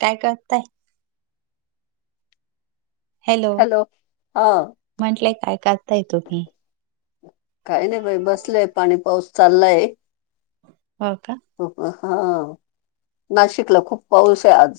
काय करताय? हॅलो, हा म्हंटलंय काय करताय तुम्ही? काही नाही बाई बसलंय पाणी पाऊस चाललाय. हो का. हा नाशिकला खूप पाऊस आहे आज.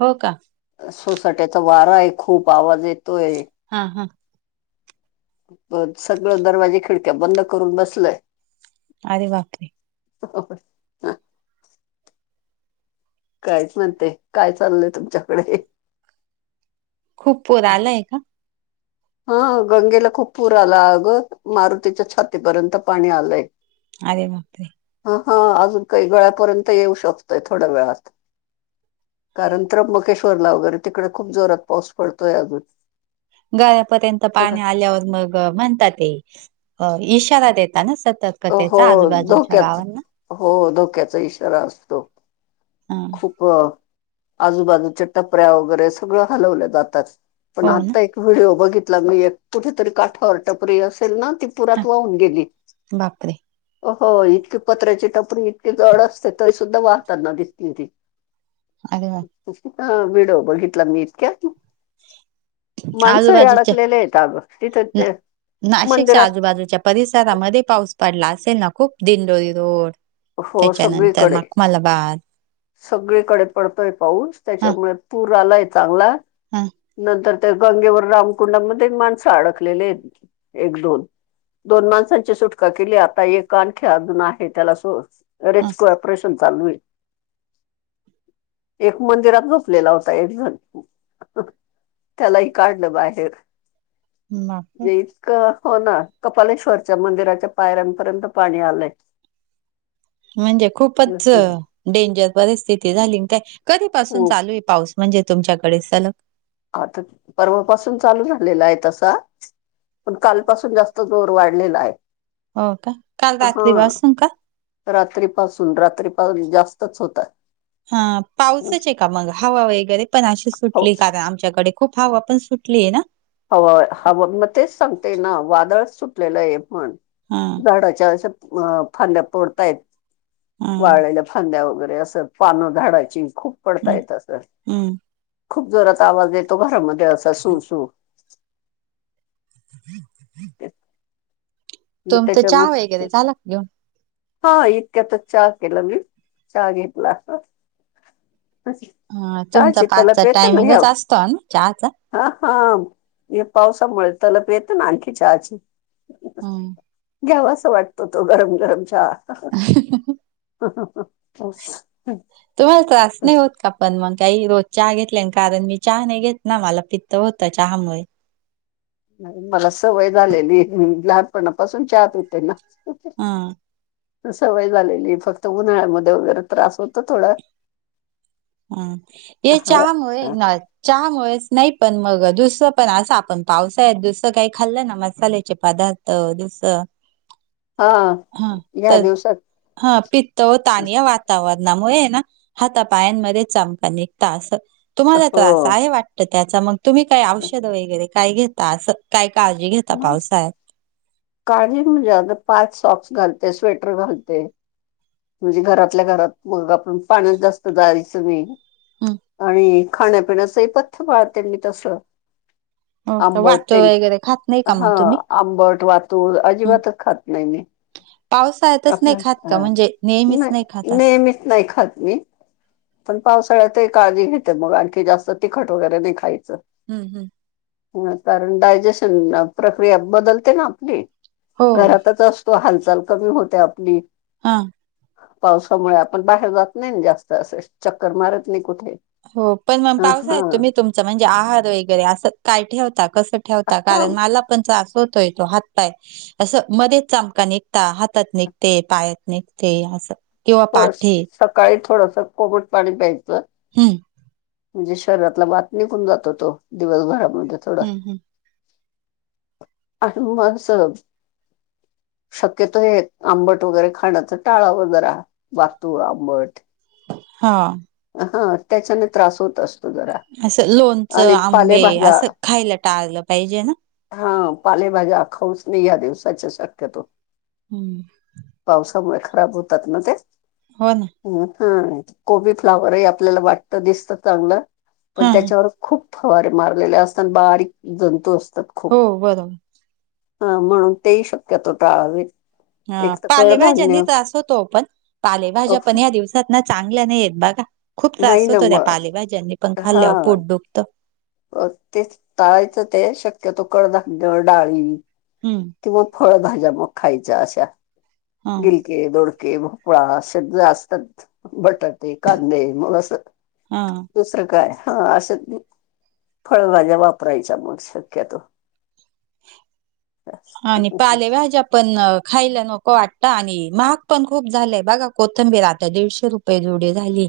हो का सोसाट्याचा वारा आहे. खूप आवाज येतोय. हा हा. सगळं दरवाजे खिडक्या बंद करून बसलय. अरे बापरे. ह. [unintelligible] [inaudible] कायच न्हते काय चाललंय तुमच्याकडे खूप [inaudible] पोर आलाय का? हा गंगेला खूप पूर आला अगं मारुतीच्या छातीपर्यंत पाणी आलंय. [inaudible] आधे [inaudible] म हा अजून [inaudible] काही वेळा्यापर्यंत येऊ शकतोय थोड्या वेळात कारण त्र्यंबकेश्वरला वगैरे तिकडे खूप जोरात पाऊस पडतोय अजून [inaudible] गरापर्यंत पाणी आल्यावर मग म्हणतात ते इशारा देता ना सतत. हो धोक्याच हो धोक्याचा इशारा असतो. हा. खूप आजूबाजूच्या टपऱ्या वगैरे सगळं हलवल्या जातात पण हो ना आता व्हिडिओ बघितला मी एक कुठेतरी काठावर टपरी असेल ना ती [inaudible] हा रात वाहून गेली बापरे हो इतकी पत्र्याची टपरी [inaudible] जड असते तरी सुद्धा वाहतातना दिस [inaudible] ती अरे. [inaudible] [inaudible] हा [inaudible] वड बघितला मी इतक्या माणसरी आजूबाजूच्या अडकलेले आहेत तिथे ना ते नाशिकच्या मंदिरात आजूबाजूच्या परिसरामध्ये पाऊस पडला असेल ना खूप दिनडोरी रोड हो त्याच्यानंतर सगळीकडे मखमालाबाद सगळीकडे पडतोय पाऊस हा त्याच्यामुळे पूर आलाय चांगला. हा. नंतर त्या गंगेवर रामकुंडामध्ये माणसं अडकलेले आहेत एक दोन दोन माणसांची सुटका केली आता एक आणखी अजून आहे त्याला हा रेस्क्यू ऑपेरेशन चालू आहे एक मंदिरात झोपलेला होता एक जण त्यालाही काढलं बाहेर. बापरे हो ना कपालेश्वरच्या मंदिराच्या पायऱ्यांपर्यंत पाणी आलंय. म्हणजे खूपच डेंजर परिस्थिती झाली काय कधी पसून खूप चालू आहे. पाऊस म्हणजे तुमच्याकडे सलग आता पर्वापसून चालू झालेला आहे तसा. पण कालपासून जास्त जोर वाढलेला आहे. हो का काल रात्री हा पासून का? रात्रीपासून रात्री पाऊस जास्तच होता हा पाऊसच आहे का मग हवा वगैरे पण अशी हो सुटली का? आमच्याकडे खूप हवा पण सुटली आहे ना. हवा हवा मग तेच सांगते ना वादळ सुटलेलं आहे पण हा झाडाच्या अ फांद्या फोडतात हा वाळलेल्या - फांद्या वगैरे असं पानं झाडाची खूप पडता हम्म येत असं. हम्म खूप जोरात आवाज येतो घरामध्ये असा सू सू हम्म हम्. ते- मग त्याच्या वगैरे झाला का घेऊन हा इतक्यात चहा केला, मी चहा घेतला हा, तुमचा चहाची तलप पाचचा येते ना ह्या टायमिंगच असतो ना चहाचा हा हा, हे पावसामुळे तलब येतेना आणखी चहाची हम घ्याव असं वाटतं तो गरम गरम चहा तुम्हाला त्रास नाही होत [unintelligible] का पण मग काही रोज चहा घेतल्याने, कारण मी चहा नाही घेतना, मला पित्त होत चहामुळे नाही, मला सवय झालेली लहानपणा पासून चहा पिते ना हा सवय झालेली, फक्त उन्हाळ्यामध्ये वगैरे त्रास होत थोडं हम्म, ए हा चहामुळे नाय चहामुळेच नाही पण मग दुसरं पण असं आपण पावसाळ्यात दुसरं काही खाल्लं ना मसाल्याचे पदार्थ तर दुसर हम्म हा, तर हा पित्त होत आणि या वातावरणामुळे ना हाता पायांमध्ये ते चमका निघता अस, तुम्हाला त्रास हो आहे वाटत त्याचा, मग तुम्ही काही औषध वगरे काय घेता, असं काय काळजी घेता म पावसाळ्यात? काळजी म्हणजे असं पायात सॉक्स घालते, स्वेटर घालते म्हणजे घरातल्या घरात मग आपण पाण्यात जास्त जायचं नहीं हम्म आणि खाण्या पिण्याचंही पथ्य पाळते मी तस हो का? वातुळ वगैरे खात नाही का हा मग तुम्ही आंबट, वातूळ, हम्म अजिबात खात नाही मी पावसाळ्यातच नाही आपल्या खात का हा, म्हणजे नेहमीच नाही खात असं नेहमीच नाही खात मी पण पावसाळ्यात ही काळजी घेते, मग आणखी जास्त तिखट वगैरे नाही खायचं हम् हम् कारण डायजेशन प्रक्रिया बदलते ना आपली हो घरातच असतो, हालचाल कमी होते आपली. हा. पावसामुळे आपण बाहेर जात नाही जास्त असं. चक्कर मारत नाही कुठे. हो, पण मग ह हा पावसाळ्यात तुम्ही तुमच म्हणजे आहार वगैरे असं काय ठेवता? कसं ठेवता? हा कारण मला पण त्रास होतोय तो, हातपाय अस मध्येच चमका निघ ता हातात निघते, पायात निघते, असं किंवा थोड पाठीेत सकाळी थोडसं कोमट पाणी प्यायचं. हम्म. म्हणजे शरीरातला वात निघून जातो तो, दिवसभरामध्ये थोडा. हम्म हम्म आपली [unintelligible] शक्यतो, हे आंबट वगैरे खाण्याचा टाळाव जरा. [unintelligible] आंबट. हा. हा, त्याच्याने त्रास होत असतो. जरा. असं लोणचं, आणि आंबे पालेभाज्या असं खायला टाळलं पाहिजे ना. हा, पालेभाज्या खाऊच ने या दिवसाच्या शक्यतो. हम्म. पावसामुळे खराब होतात ना त्या. हो ना. हा, कोबी, फ्लावर ही आपल्याला वाटत दिसतं चांगलं, पण हा हा. त्याच्यावर खूप फवारे मारलेले असतान. बारीक जंतू असतात. हो, खूप बरोबर. हा, मग ते ही शक्यतो टाळावेत. हा, पालेभाज्यांनी त्रास होतो ओ पण, पालेभाज्या अफ पण ह्या दिवस चांगल्या नाहीयेत, बघा खूप नाही त्रास ना होतो त्या मग पालेभाज्यांनी पण खाल्ल्यावर हा पोट दुखतं. तेच टाळायचं ते शक्यतो कडधान्य, डाळी हम्म. किंवा फळभाज्या मग खायच्या अशा हा गिलके, दोडके भोपळा असं जे असतात बटाटे, कांदे मग अस हा. दुसरं काय? हा असंच फळभाज्या वापरायच्या मग शक्यतो. हा, आणि पालेभाज्या पण खायला नको वाटतं आणि महाग पण खूप झालंय, बघा कोथंबीर आता दीडशे रुप जुडी झाली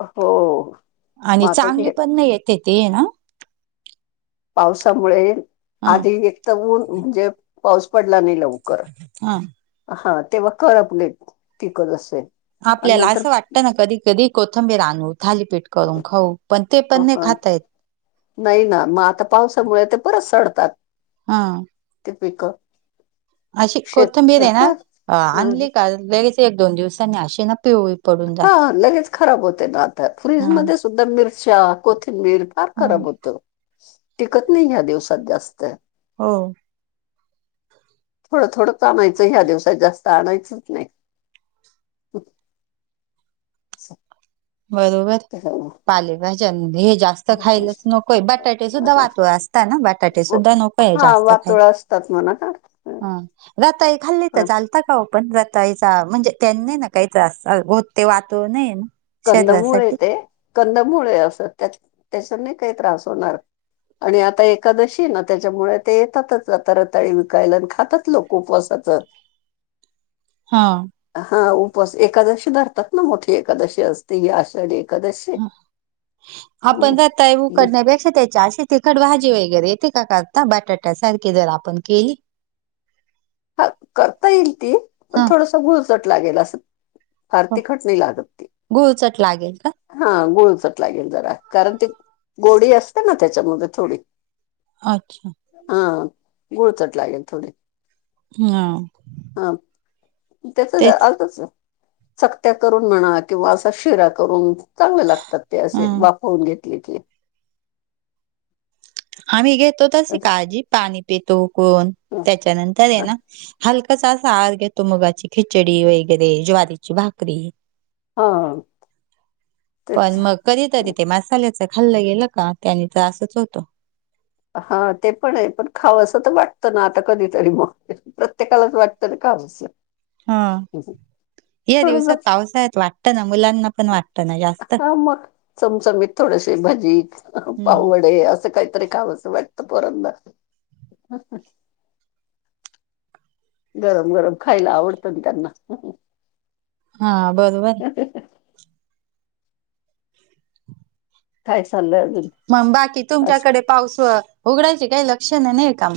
हो आणि मग आता चांगली ते पण नाहीये. ते [unintelligible] ना पावसामुळे हा आधी एक तर, ऊन म्हणजे पाऊस पडला नाही लऊ हा. हा, तेव्हा कळतं नाही [unintelligible] असेल. आपल्याला असं वाटतं ना, कधी कधी कोथिंबीर आनू थालीपीठ करून खाऊ पण ते पण नाही हा खाता येत. नाही ना, मग आता पावसामुळे ते परत सडतात. हा. ते पिकं. अशी कोथंबीर आहे ना, शेत आणली का लगेच एक, दोन दिवसांनी अशी ना पिव हा लगेच खराब होते ना आता हा फ्रीजमध्येध्ये सुद्धा मिरच्या कोथिंबीर फार हा खराब होतं. टिकत नाही ह्या दिवसात जास्त. हो. थोडं थोडंच आणायचं ह्या दिवसात जास्त आणायचंच नाही. [inaudible] बरोबर. [inaudible] पाले भाज्यानी आणि दही जास्त. स खायलाच नकोय बटाटेच सुद्धा [unintelligible] असं. वाहतोय असताना बटाटेच दानव सुुद्धा नकोय जास्त खाय तच म्हणा का. ह, हं. रताळी खाल्ली तर चाल. का खाओपण रताळीचा म्हणजे त्यांनी ना काही त्रास होते वाहतो नाई ना. कंदमुळय शरीरासाठी ते कंदमुळय असं त्याच त्याच्याने नाय काय त्रास होणार. आणि आता एकादशीय ना त्याच्यामुळं ते येतातच आता रताळी विकायला आणि खातात लोक. ऊपवासाचं हा. हा उपवास एकादशी धरतात ना मोठी एकादशी असते ही आषाढी. एकादशी ह हम्म आपण रताळी उकडण्या पेक्षा त्याच्या अशी तिखट भाजी वेगैरे येती का करता बटाट्या सारखी जर आपण केली. हा करता येईल ती पण हा थोडसं गुळचट लागेल असं. फार हो तिखट नाय लागत ती. गुळचट लागेल का? हा गुळचट लागेल जरा कारण ती गोडी असते ना त्याच्यामधे थोडी. अच्छा. हा गूळचट लागेल थोडी. हा. हा, त्याचच तेच आतच, चकत्या करून म्हणा किंवा असा शिरा करून चांगल लागतात ते, हा कींवा फोडणीतऽ [unintelligible] आम्ही घेतो तशी काळजी, पाणी पेतो उकळुन, त्याच्यानंतर आहे ना हलकाऽ कसा सार घेतो मुगाची खिचडी वगैरे, ज्वारीची भाकरी. हा. तेच पण मग कधीतरी ते मसाल्याचं खाल्लं गेलं का त्यानी त्रासच होतो. हा ते पण आय पण खावसं तर वाटतं ना आता कधीतरी मग प्रत्येकालाच वाटत ना खावंसं. हा. या दिवसात थोडं पावसाळ्यात वाटतं ना मुलांना पण वाटतं ना जास्त, हा मग चमचमीत थोडेसे भजी, हम्म पाववडे असं काहीतरी खावऽ असं वाटतं पोरांना. गरम गरम खायला आवडतं ना त्यांना. हा बरोबर. [inaudible] काय चाललंय आजुन? मग बाकी तुमच्याकडे पाऊस उघडायचे काही लक्षण नाही का?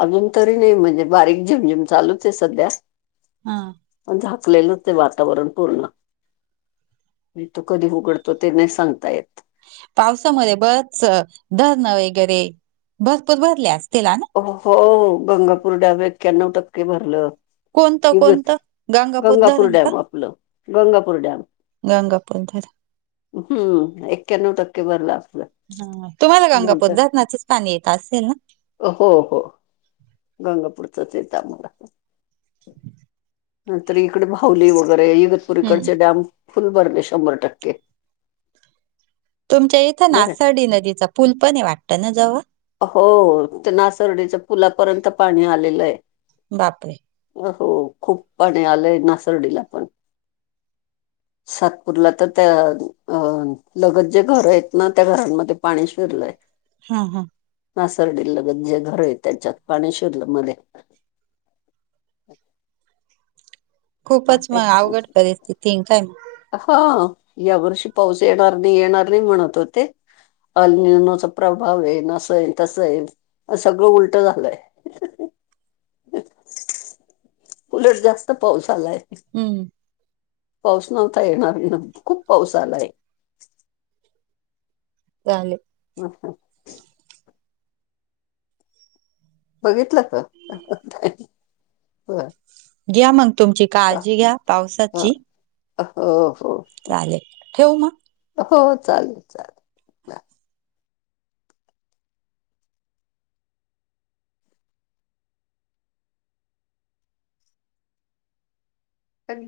अजून तरी नाही म्हणजे बारीक झिमझिम चालूच आहे सध्या. हा, पण झाकलेलंच ये ते वातावरण पूर्ण, म तो कधी उघडतो ते नाही सांगता येत. पावसामध्ये बरेच धरणं वगैरे, भरपूर भरले अस त्याला ना. हो, गंगापूर ड्याम एक्याण्णव टक्के भरलं. कोणतं इगत कोणतं गंगापूर धरण डॅम आपलं, गंगापूर डॅम. गंगापूरधरन. हम्म, एक्याण्णव टक्के भरलं आपलंं, नाही तरऽ. पणी येत असेल ना. हो हो, गंगापूरचच येतं आम्हाला. नाही तर इकडे भाऊुली वगैरे, इगतपूर इकडचे हम्म. डॅम फुल भरले शंभर टक्के. तुमच्या इथं बरं नासर्डी नदीचा पूल आहे पण वाटत ना जवळ. हो, ते नासर्डीच्या पुलापर्यंत पाणी आलेलं आहे. बापरे! अ हो खूप पाणी आलंय नासर्डीला पण. सातपूरला तर त्या अ लगत जे घरं आहेत ना, त्या घरांमध्ये पाणी शिरलंय. हा हा, नासरडी लगत जे घर आहे त्यांच्यात, पाणी शिरलंय मध्येऽ. खूपच आहे. मग अवघड परिस्थिती, काय नाही मग? हा, या वर्षी पाऊस येणार नाही येणार नाही म्हणत होते. अलनाचा प्रभाव येईल, असं येईल तसं येईल, सगळं उलट झालंय. उलट जास्त पाऊस आलाय. हम्म, पाऊस नव्हता येणार, खूप पाऊस आलाय. चालेल. ह हा, बघितलं का, बर. घ्या मग तुमची काळजी घ्या, पावसाची. हो हो, चालेल, ठेवू मग? हो चालेल, चालेल,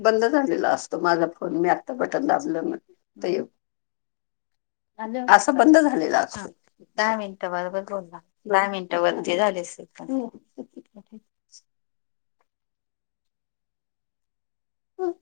बंद झालेला असतो माझा फोन, मी आत्ता बटन दाबलं मग दैवऽ. असं बंद झालेलं अजूनऽ. दहा मिनिट बराबर बोल दहा मिनिट वरती झालेस पण हम.